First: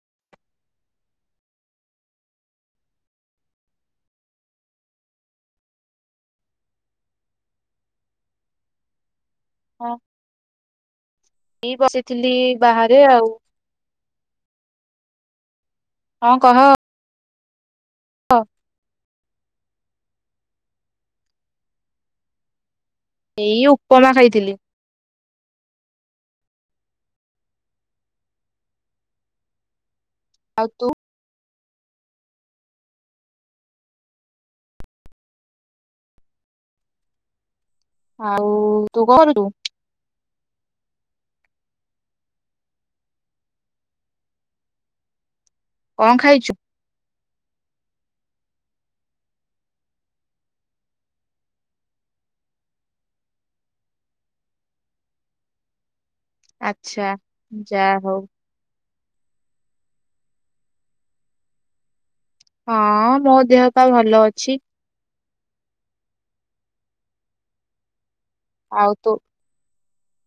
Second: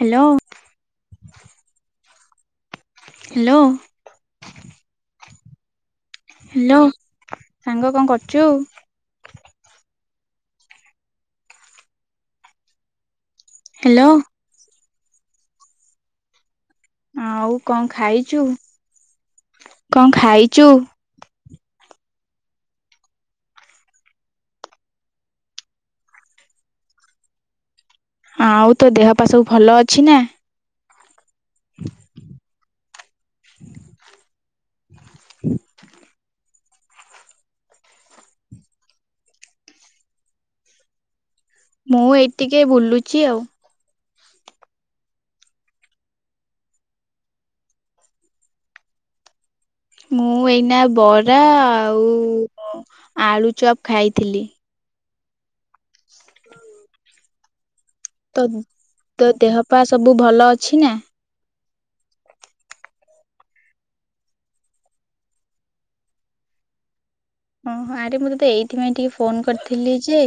Hello. Hello. Hello ସାଙ୍ଗ କଣ କରୁଚୁ? ହଁ ଏଇ ବସିଥିଲି ବାହାରେ ଆଉ। ହେଲୋ। ହଁ କହ? ଆଉ କଣ ଖାଇଚୁ କଣ ଖାଇଚୁ? ଏଇ ଉପମା ଖାଇଥିଲି। ଆଉ ତୋ ଦେହ ପା ସବୁ ଭଲ ଅଛି ନା? ଆଉ ତୁ? [unintelligible] [unintelligible] ଆଉ ତୁ କଁ କରୁଚୁ? ମୁଁ ଏଇ ଟିକେ ବୁଲୁଚି ଆଉ। କଁ ଖାଇଛୁ? ମୁଁ ଏଇନା ବରା ଆଉ ଆଳୁଚପ୍ ଖାଇଥିଲି। [unintelligible] ଆଚ୍ଛା ଯା ହଉ। ତ ତୋ ଦେହ ପା ସବୁ ଭଲ ଅଛି ନା? ହଁ ମୋ ଦେହ ପା ଭଲ ଅଛି। ଓହୋ ଆରେ ମୁଁ ତତେ ଏଇଥିପାଇଁ ଆଉ ତୁ ଟିକେ ଫୋନ୍ କରିଥିଲି ଯେ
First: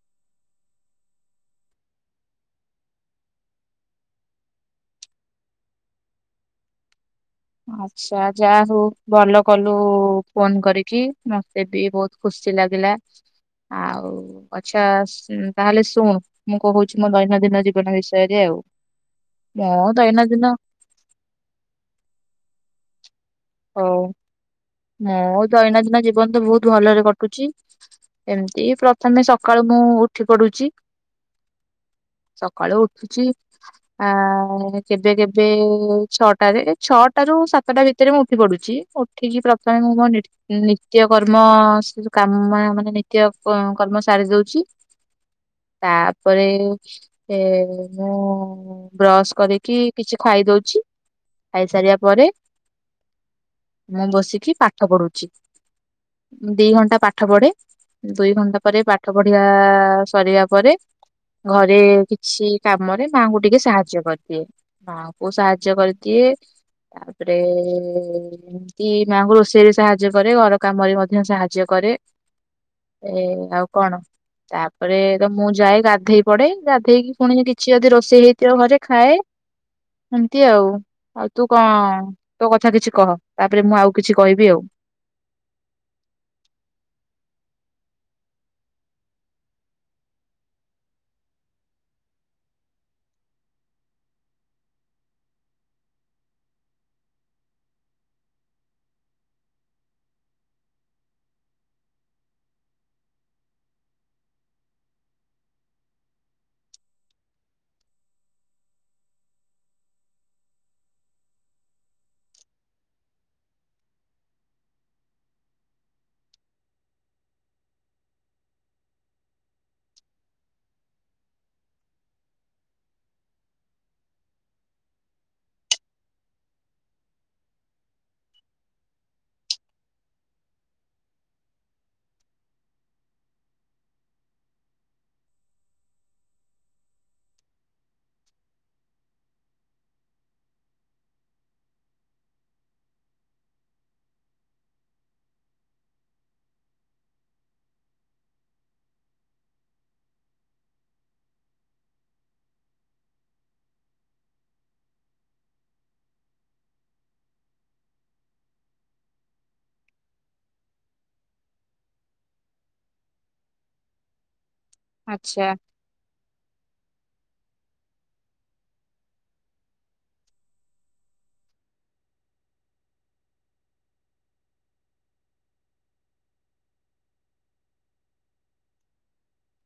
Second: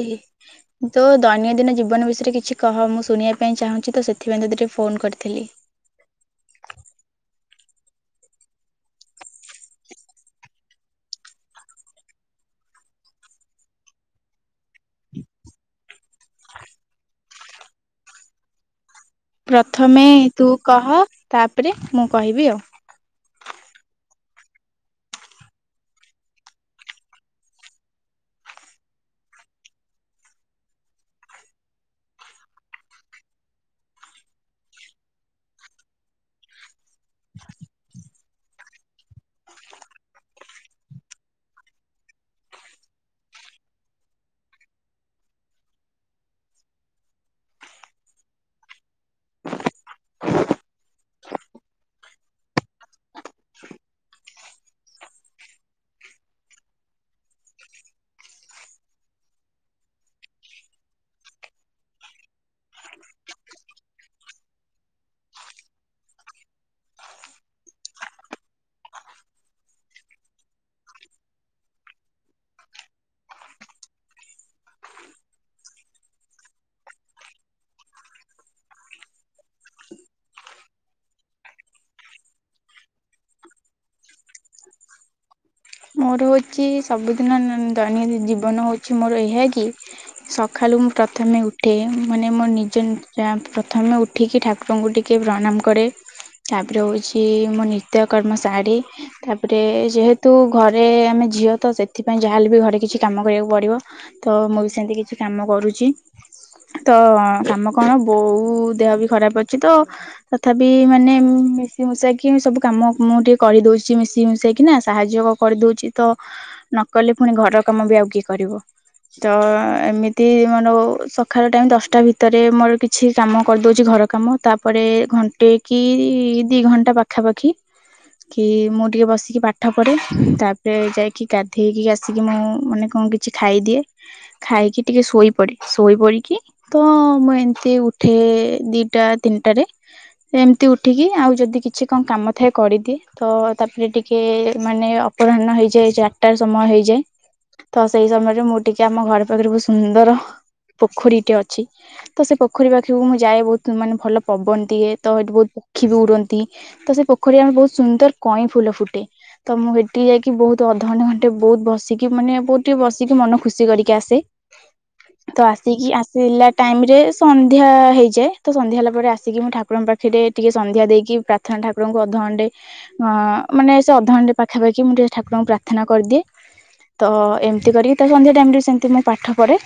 ତୋ ଦୈନନ୍ଦିନ ଜୀବନ ବିଷୟରେ କିଛି କହ ମୁଁ ଶୁଣିବା ପାଇଁ ଚାହୁଁଚି ତ ସେଥିପାଇଁ ତତେ ଟିକେ ଫୋନ୍ କରିଥିଲି। ଆଛ୍ ଆଁ ଯା ହଉ ଭଲ କଲୁ ଫୋନ୍ କରିକି ମତେ ବି ବହୁତ୍ ଖୁସି ଲାଗିଲା। ଆଉ ଆଚ୍ଛା ସ ତାହେଲେ ଶୁଣ୍ ମୁଁ କହୁଚି ମୋ ଦୈନନ୍ଦିନ ଜୀବନ ବିଷୟରେ ଆଉ। ମୋ ପ୍ରଥମେ ତୁ ଦୈନନ୍ଦିନ କହ ତାପରେ ମୁଁ କହିବି ଆଉ। ହଉ। ମୋ ଦୈନନ୍ଦିନ ଜୀବନ ତ ବହୁତ୍ ଭଲରେ କଟୁଚି। ଏମତି ପ୍ରଥମେ ସକାଳୁ ମୁଁ ଉଠି ପଡୁଚି। ସକାଳୁ ଉଠୁଚି। ଆଁ କେବେ କେବେ ଛଅଟାରେ। ଛଅଟା ରୁ ସାତଟା ଭିତରେ ମୁଁ ଉଠି ପଡୁଚି ଉଠିକି ପ୍ରଥମେ ମୁଁ ମୋ ନି ନିତ୍ୟ କର୍ମ କାମା ମାନେ ନିତ୍ୟ କ କର୍ମ ସାରି ଦଉଚି। ତାପରେ ଏ ମୁଁ ବ୍ରସ କରିକି କିଛି ଖାଇଦଉଛି। ଖାଇସାରିବା ପରେ ମୁଁ ବସିକି ପାଠ ପଢୁଛି। ଦି ଘଣ୍ଟା ପାଠ ପଢେ। ଦୁଇ ଘଣ୍ଟା ପରେ ପାଠ ପଢିବା ସରିବା ପରେ ଘରେ କିଛି କାମରେ ମାଁଙ୍କୁ ଟିକେ ସାହାଯ୍ୟ କରିଦିଏ। ମାଆଙ୍କୁ ସାହାଯ୍ୟ କରିଦିଏ ତାପରେ ଏମିତି ମାଆଙ୍କୁ ରୋଷେଇ ରୋଷେଇରେ ସାହାଯ୍ୟ କରେ ଘର କାମରେ ମଧ୍ୟ ସାହାଯ୍ୟ କରେ ଏ ଆଉ କଣ? ତାପରେ ତ ମୁଁ ଯାଏ ଗାଧେଇ ପଡେ ଗାଧେଇକି ପୁଣି କିଛି ଯଦି ରୋଷେଇ ହେଇଥିବ ଘରେ ଖାଏ। ସେମତି ଆଉ ଆଉ ତୁ କଣ ତୋ କଥା କିଛି କହ ତାପରେ ମୁଁ ଆଉ କିଛି କହିବି ଆଉ। ମୋର ହଉଚି ସବୁଦିନ ଦୈନି ଜୀବନ ହଉଚି ମୋର ଏହା କି ସଖାଲୁ ମୁଁ ପ୍ରଥମେ ଉଠେ ମାନେ ମୋ ନିଜେ ବ୍ୟାମ ପ୍ରଥମେ ଉ ଠିକି ଠାକୁରଙ୍କୁୁ ଟିକିଏ ପ୍ରଣାମ କରେ। ତାପରେ ହଉଛି ମୋ ନିତ୍ୟକର୍ମ ଶାରୀ ତାପରେ ଯେହେତୁ ଘରେ ଆମେ ଝିଅତ ସେଥିପାଇଁ ଯାହାହେଲେବି ଘରେ କିଛି କାମ କରିବାକୁ ପଡିବ। ତ ମୁଁବି ସେମିତି କିଛି କାମ କରୁଚି। ତ କାମ କଣ ବୋଉ ଦେହବି ଖରାପ ଅଛିତ? ତଥାପି ମାନେ ମିଶି ମୁଶାକି ସବୁକାମ ମୁଁ ଟିକିଏ କରିଦଉଚି ମିଶି ମୁଶାକିନା ସାହାଯ୍ୟ। କରିଦୋଉଚିତ ନକଲେ ପୁଣି ଘରକାମବି ଆଉ କିଏ କରିବ? ତ ଏମିତି ମନେହେଉ ସଖାଳ ଟାଇମ ଦଶଟା ଭିତରେ ମୋର କିଛି କାମ କରିଦୋଉଚି ଘର କାମ ତାପରେ ଘଣ୍ଟେକି ଦିଘଣ୍ଟା ପାଖାପାଖି କି ମୁଁ ଟିକିଏ ବସିକି ପାଠପଢ଼େ। ତାପରେ ଯାଇକି ଗାଧେଇକି ଆସିକି ମୁଁ ମାନେ କଣ କିଛି ଖାଇଦିଏ। ଖାଇକି ଟିକିଏ ଶୋଇପଡେ ଶୋଇପଡିକି ତ ମୁଁ ଏମିତିଉଠେ ଦିଟା ତିନିଟାରେ। ଏମତି ଉଠିକି ଆଉ ଯଦି କିଛି କଣ କାମଥାଏ କରିଦିଏ ତ ତାପରେ ଟିକିଏ ମାନେ ଅ ଅପରାହ୍ନ ହେଇଯାଏ ଚାରିଟା ସମୟ ହେଇଯାଏ। ତ ସେଇ ସମୟରେ ମୁଁ ଟିକିଏ ଆମ ଘରପାଖରେ ବୋହୁତ ସୁନ୍ଦର ପୋଖରୀଟେ ଅଛି। ତ ସେ ପୋଖରୀ ପାଖିକୁ ମୁଁ ଯାଏ ବହୁତ ମାନେ ଭଲ ପବନ ଦିଏ ତ ହେଠି ବହୁତ ପକ୍ଷୀବି ଉଡନ୍ତି। ତ ସେପୋଖରୀ ଆମେ ବହୁତ ସୁନ୍ଦର କଇଁଫୁଲ ଫୁଟେ ତ ମୁଁ ସେଇ ଟିକି ଯାଇକି ବହୁତ ଅଧଘଣ୍ଟେ ଘଣ୍ଟେ ବହୁତ ବସିକି ମାନେ ବହୁତ ଟିକିଏ ବସିକି ମନଖୁସି କରିକି ଆସେ। ତ ଆଚ୍ଛା। ଆସିକି ଆସ ସିଲା ଟାଇମରେ ସନ୍ଧ୍ୟା ହେଇଯାଏ ତ ସନ୍ଧ୍ୟା ହେଲାପରେ ଆସିକି ମୁଁ ଠାକୁରଙ୍କ ପାଖେ ଟିକିଏ ସନ୍ଧ୍ୟା ଦେଇକି ପ୍ରା ଥା ଠାକୁରଙ୍କୁ ଅଧଘଣ୍ଟେ ଅଁ ମାନେ ସେ ଅଧଘଣ୍ଟେ ପାଖାପାଖି। କି ମୁଁ ଟିକିଏ ଠାକୁରଙ୍କୁ ପ୍ରାର୍ଥନା କରିଦିଏ। ତ ଏମିତି କରିକି ତ ସନ୍ଧ୍ୟା ଟାଇମରେ ସେମିତି ମୁଁ ପାଠ ପଢେ।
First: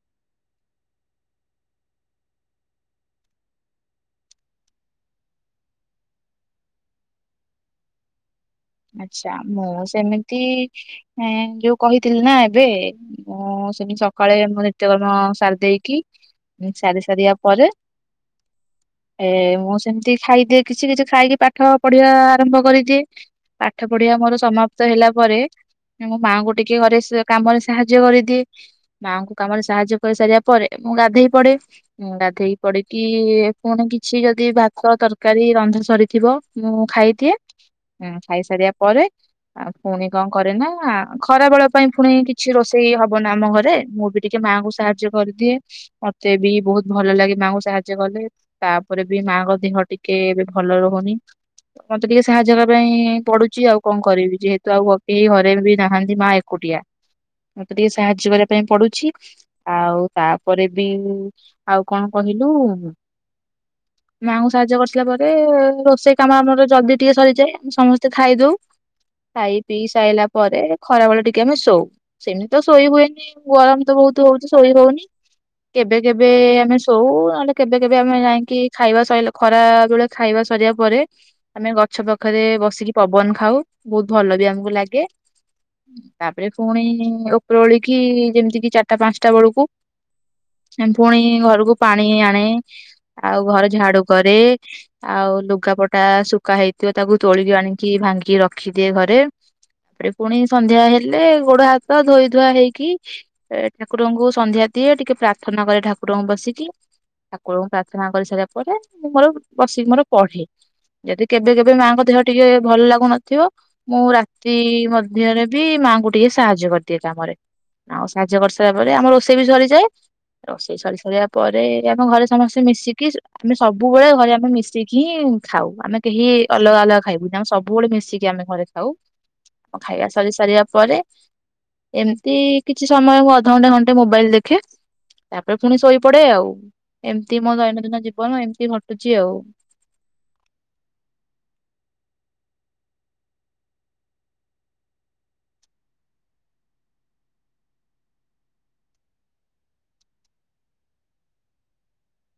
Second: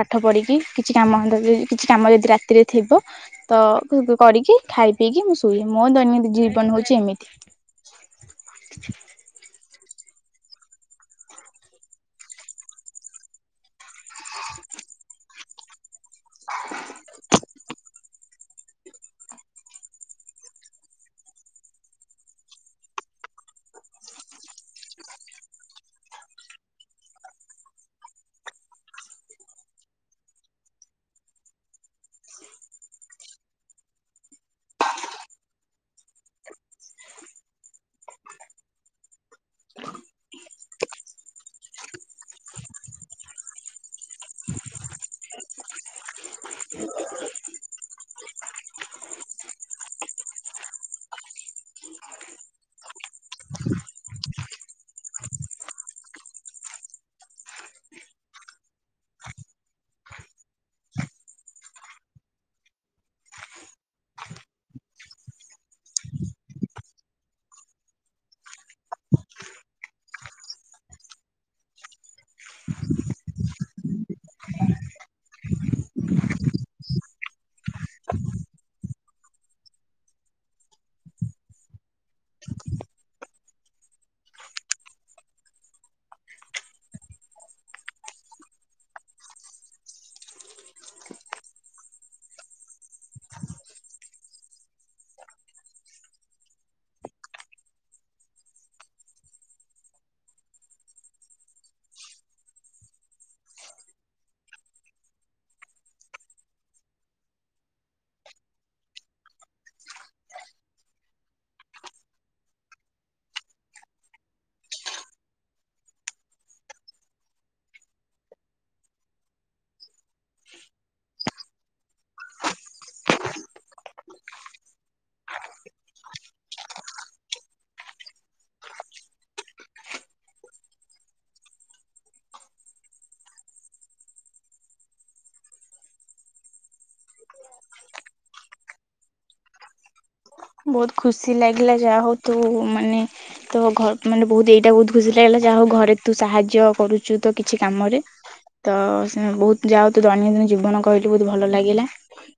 ପାଠ ପଢିକି କିଛି କାମ ଯଦି କିଛି କାମ ଯଦି ରାତିରେ ଥିବ ତ କୁ କୁ କରିକି ଖାଇ ପିଇକି ମୁଁ ଶୁଏ ମୋ ଦୈନନ୍ଦିନ ଜୀବନ ହଉଛି ଏମିତି। ଆଚ୍ଛା ମୁଁ ସେମିତି ଏଁ ଯୋଉ କହିଥିଲିନା ଏବେ ମୁଁ ସେମିତି ସବୁ। କଳେ ମୁଁ ନିତ୍ୟକର୍ମ ସାରି ଦେଇେଇକି ସାରି ସାରିବା ପରେ ଏ ମୁଁ ସେମିତି ଖାଇଦିଏ କିଛି କିଛି ଖାଇକି ପାଠ ପଢିବା ଆରମ୍ଭ କରିଦିଏ। ପାଠ ପଢିବା ମୋର ସମାପ୍ତ ହେଲାପରେ ମୋ ମାଆଙ୍କୁ ଟିକିଏ ଘରେ ସେ କାମରେ ସାହାଯ୍ୟ କରେଇଦିଏ। ମାଆଙ୍କୁ କାମରେ ସାହାଯ୍ୟ କରିସାରିବା ପରେ ମୁଁ ଗାଧେଇ ପଡେ। ମୁଁ ଗାଧୋଇକି ପଡିକି ପୁଣି କିଛି ଯଦି ଭାତ ତରକାରୀ ରନ୍ଧା ସରିଥିବ। ମୁଁ ଖାଇଦିଏ। ଏଁ ଖାଇସାରିବା ପରେ ଆଉ ପୁଣି କଣ କରେନା ଖରାବେଳ ପାଇଁ ପୁଣି କିଛି ରୋଷେଇ ହବନା ଆମଘରେ ମୁଁବି ଟିକେ ମାଙ୍କୁ ସାହାଯ୍ୟ କରିଦିଏ ମତେ ବି ବହୁତ ଭଲ ଲାଗେ ତାଙ୍କୁ ସାହାଯ୍ୟ କଲେ। ତାପରେ ବି ମାଙ୍କ ଦେହ ଟିକେ ଏବେ ଭଲ ରହୁନି ମତେ ଟିକେ ସାହାଯ୍ୟ ସେଥପାଇଁ ପଢୁଛି ଆଉ କଣ କରିବି ଯେହେତୁ ଆଉ କେହି ଘରେବି ନାହାନ୍ତି ମା ଏକୁଟିଆ। ମତେ ଟିକିଏ ସାହାଯ୍ୟ କରିବା ପାଇଁ ପଡୁଛି। ଆଉ ତାପରେବି ଆଉ କଣ କହିଲୁ? ମାଙ୍କୁ ସାହାଯ୍ୟ କରିିସାରିଲା ପରେ ରୋଷେଇ କାମ ଆମର ଜଲଦି ଟିକିଏ ସରିଯାଏ। ସମସ୍ତେ ଖାଇଦଉ ଖାଇ ପିଇ ସାଇଲା ପରେ ଖରାବେେଳେ ଟିକିଏ ଆମେ ଶୋଉ। ସେମିତି ତ ଶୋଇ ହୁଏନି ଗରମ୍ ତ ବହୁତ୍ ହଉଛି ଶୋଇ ହୋଉନି। କେବେ କେବେ ଆମେ ଶୋଉ ନହେଲେ କେବେ କେବେ ଆମେ ଯାଇକି ଖାଇବା ସଇଲେ ଖରା ବେଳେ ଖାଇବା ସରିବା ପରେ ଆମେ ଗଛ ପ ପାଖରେ ବସିକି ପବନ ଖାଉ ବୋହୁତ୍ ଭଲ ବି ଆମକୁ ଲାଗେ। ତାପରେ ପୁଣି ଉପର ଓଳିକି ଯେମିତି କିି ଚାରିଟା ପାଞ୍ଚଟା ବେଳକୁ ପୁଣି ଘରକୁ ପାଣି ଆଣେ। ଆଉ ଘର ଝାଡୁ କରେ, ଆଉ ଲୁଗାପଟା ଶୁଖା ହେଇ ଥିବ ତାକୁ ତୋଳିକି ଆଣିକି ଭାଙ୍ଗିକି ରଖିଦିଏ ଘରେ। ତାପରେ ପୁଣି ସନ୍ଧ୍ୟା ହେଲେ ଗୋଡ ହାତ ଧୋଇ ଧୁଆ ହେଇକି ଠାକୁରଙ୍କୁ ସନ୍ଧ୍ୟା ଦିଏ ଟିକେ ପ୍ରାର୍ଥନା କଲେ ଠାକୁରଙ୍କୁ ବସିକି। ଠାକୁରଙ୍କୁ ପ୍ରାର୍ଥନା କରିସାରିଲା ପରେ ମୁଁ ମୋର ବସିକି ମୋର ପଢେ ଯଦି କେବେ କେ ବେ ମାଙ୍କ ଦେହ ଟିକେ ଭଲ୍ ଲାଗୁନଥିବ। ମୁଁ ରାତି ମଧ୍ୟରେ ବି ମାଙ୍କୁ ଟିକେ ସାହାଯ୍ୟ କରିଦିଏ କାମରେ। ଆଉ ସାହାଯ୍ୟ କରିସାରିଲା ପରେ ଆମ ରୋଷେଇ ବି ସରିଯାଏ। ରୋଷେଇ ସରି ସରିବା ପରେ ଆମ ଘରେ ସମସ୍ତେ ମିଶିକି ଆମେ ସବୁବେଳେ ଘରେ ଆମେ ମିଶିକି ଖାଉ ଆମେ କେହି ଅଲଗା ଅଲଗା ଖାଇବୁନି ଆମେ ସବୁବେଳେ ମିଶିକି ଆମେ ଘରେ ଖାଉ। ଖାଇବା ସରି ସାରିବା ପରେ ଏମିତି କିଛି ସମୟ ମୁଁ ଅଧଘଣ୍ଟା ଘଣ୍ଟେ ମୋବାଇଲ ଦେଖେ। ତାପରେ ପୁଣି ଶୋଇପଡେ ଆଉ, ଏମିତି ମୋ ଦୈନନ୍ଦିନ ଜୀବନ ଏମିତି ଘଟୁଛି ଆଉ। ବୋହୁତ୍ ଖୁସି ଲାଗିଲା ଯାହା ହଉ ତୁ ମାନେ ତ ଘ ମାନେ ବହୁତ୍ ଏଇଟା ବୋହୁତ୍ ଖୁସି ଲାଗିଲା ଯାହା ହଉ ଘରେ ତୁ ସାହାଯ୍ୟ କରୁଚୁ ତ କିଛି କାମରେ। ତ ସେ ବହୁତ୍ ଯାଉ ତ ଦୈନନ୍ଦିନ ଜୀବନ କହିଲି ବୋହୁତ୍ ଭଲ ଲାଗିଲା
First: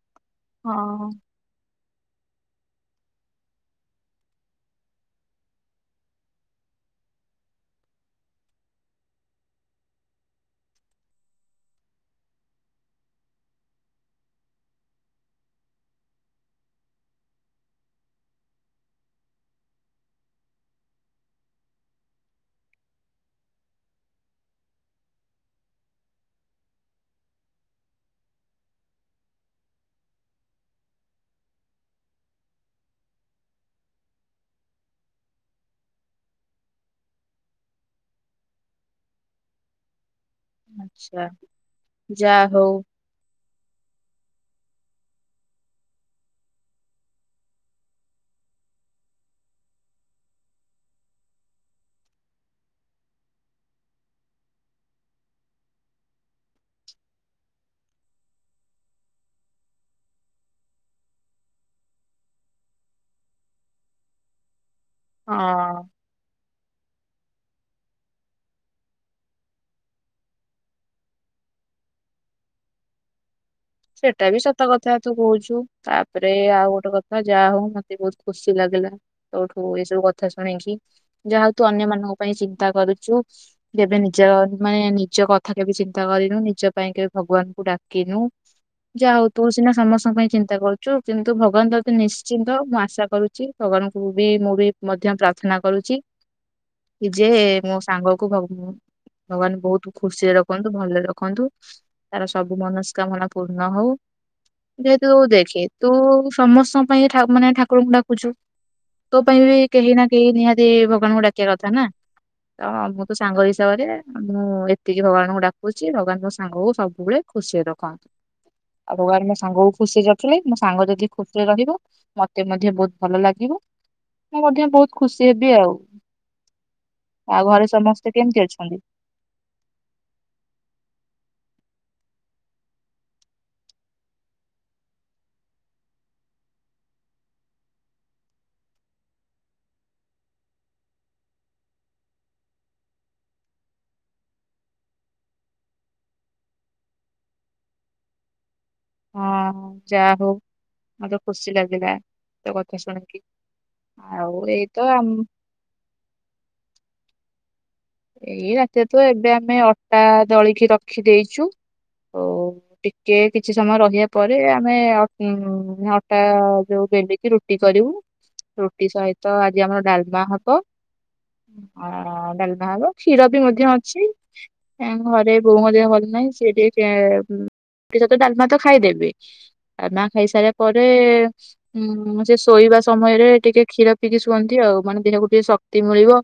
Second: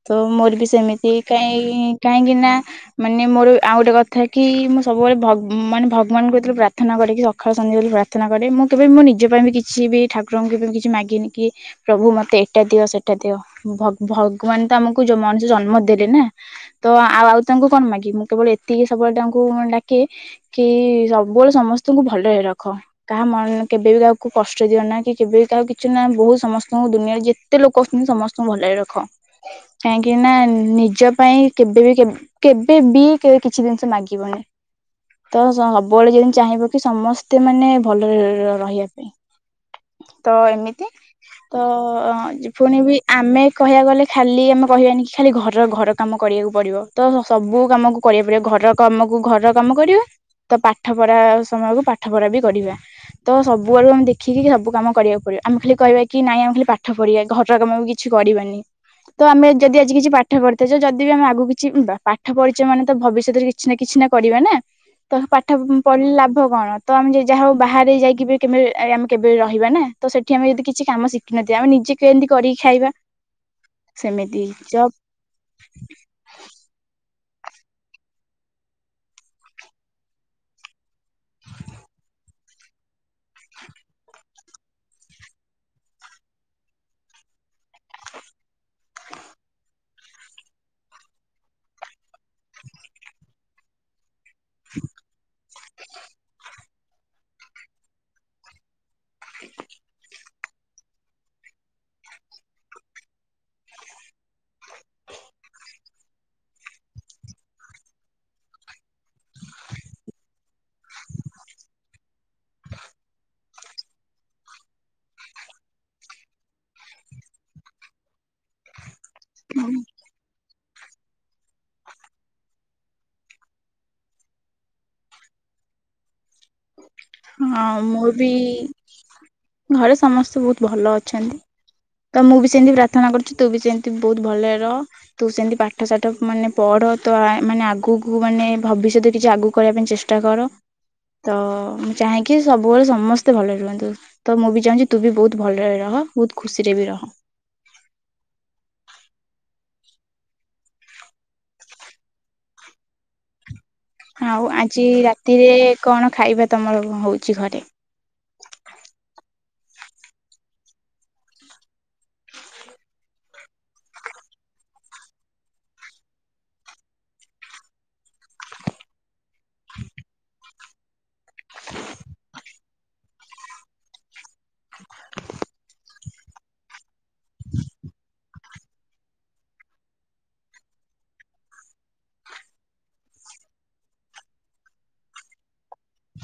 ତ ମୋ ମୁଁ ବି ହଁ ସେମିତି କାଇଁ କାହିଁକି ନା ମାନେ ମୋର ଆଉ ଗୋଟେ କଥା କି ମୁଁ ସବୁବେଳେ ଭଗ୍ ମାନେ ଭଗବାନଙ୍କୁ ପ୍ରାର୍ଥନା କରିକି ସକାଳେ ସନ୍ଧ୍ୟାରେ ପ୍ରାର୍ଥନା କରେ ମୁଁ କେବେ ମୋ ନିଜ ପାଇଁ ବି କିଛି ବି ଠାକୁରଙ୍କୁ କେବେ କିଛି ମାଗିନି କି ପ୍ରଭୁ ମତେ ଏଇଟା ଦିଅ ସେଟା ଦିଅ, ଭଗ୍ ଭଗବାନ ତ ଆମକୁ ଯୋଉ ମଣିଷ ଜନ୍ମ ଦେଲେ ନା। ତ ଆଉ ଆଉ ତାଙ୍କୁ କଣ ମାଗେ ମୁଁ କେବଳ ଏତିକି ସବୁବେଳେ ତାଙ୍କୁ ଡାକେ କି ସବୁବେଳେ ସମସ୍ତଙ୍କୁ ଭଲରେ ରଖ। କାହା ମନ୍ କେବେ ବିି କାହାକୁ କଷ୍ଟ ଦିଅ ନା କି କେବେ ବି କାକୁ କିଛି ନା ବହୁତ୍ ସମସ୍ତଙ୍କୁ ଦୁନିଆରେ ଯେତ ଏତେ ଲୋକଛନ୍ତି ସମସ୍ତଙ୍କୁ ଭଲରେ ରଖ କାହିଁକି ନା ନିଜ ପାଇଁ କେବେବି କେବେ କେବେ ବି କେବେ କିଛି ଜିନିଷ ମାଗିବନି। ତ ସବୁବେଳେ ଯେମିତି ଚାହିଁବ କି ସମସ୍ତେ ମାନେ ଭଲରେ ରହି ରହିବା ପାଇଁ। ତ ଏମିତି, ଆଚ୍ଛା ତ ଯା ହଉ। ପୁଣି ବି ଆମେ କହିବାକୁ ଗଲେ ଖାଲି ଆମେ କହିବାନି କି ଖାଲି ଘର ଘର କାମ କରିବାକୁ ପଡିବ ତ ସବୁ କାମକୁ କରିବାକୁ ପଡିବ ଘରର କାମକୁ ଘରର କାମ କରିବା। ତ ପାଠ ପଢା ସମୟକୁ ପାଠ ପଢା ବି କରିବା। ତ ସବୁଆଡୁ ଆମେ ଦେଖିକି ସବୁ କାମ କରିବାକୁ ପଡିବ ଆମେ ଖାଲି କହିବା କି ନାଇଁ ଖାଲି ପାଠ ପଢିବା ଘର କାମ ବି କିଛ୍ କିଛି କରିବାନି ତ ଆମେ ଯଦି ଆଜି କିଛି ପାଠ ପଢିଥିବା ଯଦି ବି ଆମେ ଆଗକୁ କିଛି ପାଠ ପଢିଚ ମାନେ ତ ଭବିଷ୍ୟତରେ କିଛି ନା କିଛି ନା କରିବା ନା, ତ ପାଠ ହଁ ପଢିଲେ ଲାଭ କଣ ତ ଆମେ ଯାହା ହଉ ବାହାରେ ଯାଇକି ବି କେବେ ଆମେ କେବେ ରହିବା ନା ତ ସେଠି ଆମେ ଯଦି କିଛି କାମ ଶିଖି ଶିଖିନଥିବା ଆମେ ନିଜେ କେମତି କରିକି ଖାଇବା। ସେଟା ବି ସେମିତି ସତ କଥା ଜବ୍ ତୁ କହୁଛୁ ତା ତାପରେ ଆଉ ଗୋଟେ କଥା ଯାହା ହଉ ମତେ ବହୁତ୍ ଖୁସି ଲାଗିଲା ତୋଠୁ ଏଇ ସବୁ କଥା ଶୁଣିକି। ଯାହା ହଉ ତୁ ଅନ୍ୟ ମାନଙ୍କ ପାଇଁ ଚିନ୍ତା କରୁଛୁ। କେବେ ନିଜ ମାନେ ନିଜ କଥା କେବେ ଚିନ୍ତା କରିନୁ ନିଜ ପାଇଁ କେବେ ଭଗବାନ୍ ଙ୍କୁ ଡାକିନୁ। ଯା ହଉ ତୁ ସିନା ସମସ୍ତଙ୍କ ପାଇଁ ଚିନ୍ତା କରୁଛୁ କିନ୍ତୁ ଭଗବାନ ତତେ ନିଶ୍ଚିନ୍ତ ମୁଁ ଆଶା କରୁଛି। ଭଗବାନଙ୍କୁ ବି ମୁଁ ବି ମଧ୍ୟ ପ୍ରାର୍ଥନା କରୁଛି। ଯେ ମୋ ସାଙ୍ଗକୁ ଭଗ ଭଗବାନ ବହୁତ ଖୁସିରେ ରଖୁ। ରଖନ୍ତୁ ଭଲରେ ରଖନ୍ତୁ ତାର ସବୁ ମନସ୍କାମନା ପୂର୍ଣ୍ଣ ହଉ। ଯେହେତୁ ଦେଖେ ତୁ ସମସ୍ତଙ୍କ ପାଇଁ ଠାକୁ ମାନେ ଠାକୁରଙ୍କୁ ଡାକୁଛୁ। ତୋ ପାଇଁ ବି କେହି ନା କେହି ନିହାତି ଭଗବାନଙ୍କୁ ଡାକିବା କଥା ନା। ତ ମୁଁ ତୋ ସାଙ୍ଗ ହିସାବରେ ମୁଁ ଏତିକି ଭଗବାନଙ୍କୁ ଡାକୁଉଛି ଭଗବାନ ମୋ ସାଙ୍ଗକୁ ସବୁବେଳେ ଖୁସିରେ ରଖନ୍ତୁ ଆଉ ଭଗବାନ ମୋ ସାଙ୍ଗକୁ ଖୁସିରେ ର ଖିଲେ ମୋ ସାଙ୍ଗ ଯଦି ଖୁସିରେ ରହିବ ମତେ ମଧ୍ୟ ବହୁତ ଭଲ ଲାଗିବ। ମୁଁ ମଧ୍ୟ ବହୁତ ଖୁସି ହେବି ଆଉ। ଆଉ ହଁ ଘରେ ସମସ୍ତେ ମୁଁ ବି। କେମିତି ଅଛନ୍ତି? ଘରେ ସମସ୍ତେ ବହୁତ ଭଲ ଅଛନ୍ତି। ତ ମୁଁ ବି ସେମିତି ପ୍ରାର୍ଥନା କରୁଛି ତୁ ବି ସେମତି ବହୁତ ଭଲରେ ରହ। ତୁ ସେମିତି ପାଠ ସାଠ ମାନେ ପଢ ତୁ ଆଇ ମାନେ ଆଗକୁ ମାନେ ଭବିଷ୍ୟତରେ କିଛି ଆଗକୁ କରିବା ପାଇଁ ଚେଷ୍ଟା ଷ୍ଟା କର ତ ମୁଁ ଚାହେଁକି ସବୁବେଳେ ସମସ୍ତେ ଭଲରେ ରୁହନ୍ତୁ। ତ ମୁଁ ବି ଚାହୁଁଚି ତୁ ବି ବହୁତ ଭଲରେ ରହ ବହୁତ ଖୁସିରେ ବି ରହ। ହଁ ଯାହା ହଉ ମତେ ଖୁସି ଲାଗିଲା ତୋ କଥା ଶୁଣିକି। ଆଉ ଏଇତ ଆଜି ଆମ ରାତିରେ କଣ ଖାଇବା ତମର ହଉଚି ଘରେ? ଏଇ ରାତିରେ ତ ଏବେ ଆମେ ଅଟା ଦଳିକି ରଖି ଦେଇେଚୁ ଅଉ ଟିକେ କିଛି ସମୟ ରହିବା ପରେ ଆମେ ଅ ଅଟା ଯୋଉ ବେଲିକି ରୁ ଟି କରିବୁ। ରୁଟି ସହିତ ଆଜି ଆମର ଡାଲମା ହବ ଅ ଡାଲ ନା ମ କ୍ଷୀର ବି ମଧ୍ୟ ଅଛି ଏଁ ଘରେ ବୋଉଙ୍କ ଦେହ ଭଲ ନାଇଁ ସିଏ ଟିକେ ସିଏ ଟିକେ ରୁଟି ସହିତ ଡାଲମା ତ ଖାଇଦେବେ ଡାଲମା ଖାଇସାରିବା ପରେ ହୁଁ ସେ ଶୋଇବା ସମୟରେ ଟିକେ କ୍ଷୀର ପିିକି ଶୁଅନ୍ତି। ଆଉ ମାନେ ଦେହକୁ ଟିକେ ଶକ୍ତି ମିଳିବ।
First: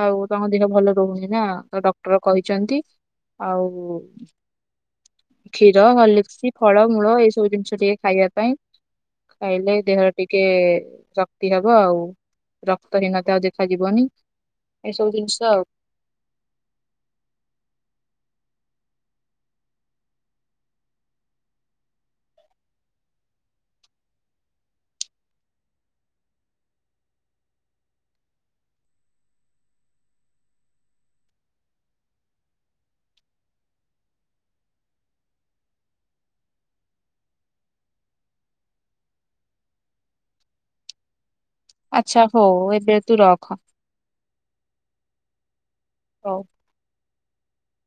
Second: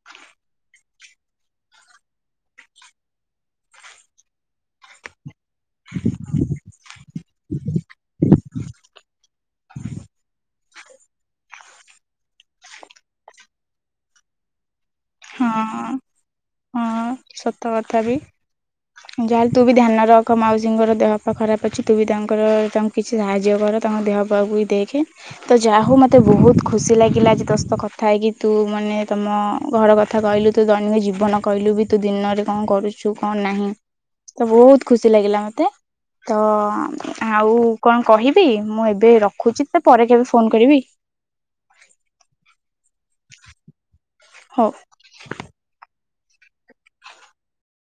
ଆଉ ତାଙ୍କ ଦେହ ଭଲ ରହୁନି ନା ତ ଡକ୍ଟର କହିଛନ୍ତି ଆଉ କ୍ଷୀର ହର୍ଲିକ୍ସ ଫଳ ମୂଳ ଏଇ ସବୁ ଜିନିଷ ଟିକେ ଖାଇବା ପାଇଁ ଖାଇଲେ ଦେହରେ ଟିକେ ଜ କ୍ତି ହବ ଆଉ ରକ୍ତହୀନତା ଆଉ ଦେଖାଯିବନି। ଏ ସବୁ ଜିନିଷ ହଁ ଆଉ ହଁ ସତ କଥା ବି। ଯାହାହେଲେ ତୁ ବି ଧ୍ୟାନ ରଖ ମାଉସୀଙ୍କର ଦେହ ପା ଖରାପ ଅଛି ତୁ ବି ତାଙ୍କର ତାଙ୍କ କିଛି ସାହାଯ୍ୟ କର ତାଙ୍କ ଦେହ ପାହାକୁ ବି ଦେଖେ। ତ ଯା ହଉ ମତେ ବହୁତ ଖୁସି ଲାଗିଲା ଆଜି ତୋ ସହିତ କଥା ହେଇକି ତୁ ମାନେ ତମ ଘର କଥା କଥା କହିଲୁ ତୁ ଦୈନିକ ଜୀବନ କହିଲୁ ବି ତୁ ଦିନରେ କଣ କରୁଚୁ କଣ ନାହିଁ। ତ ବହୁତ ଖୁସି ଲାଗିଲା ମତେ। ତ ଆଉ କଣ କହିବି ମୁଁ ଏବେ ରଖୁଚି ତ ପରେ କେବେ ଫୋନ କରିବି। ଆଛା ହଉ ଏବେ ତୁ ରଖ। ହଉ। ହଉ।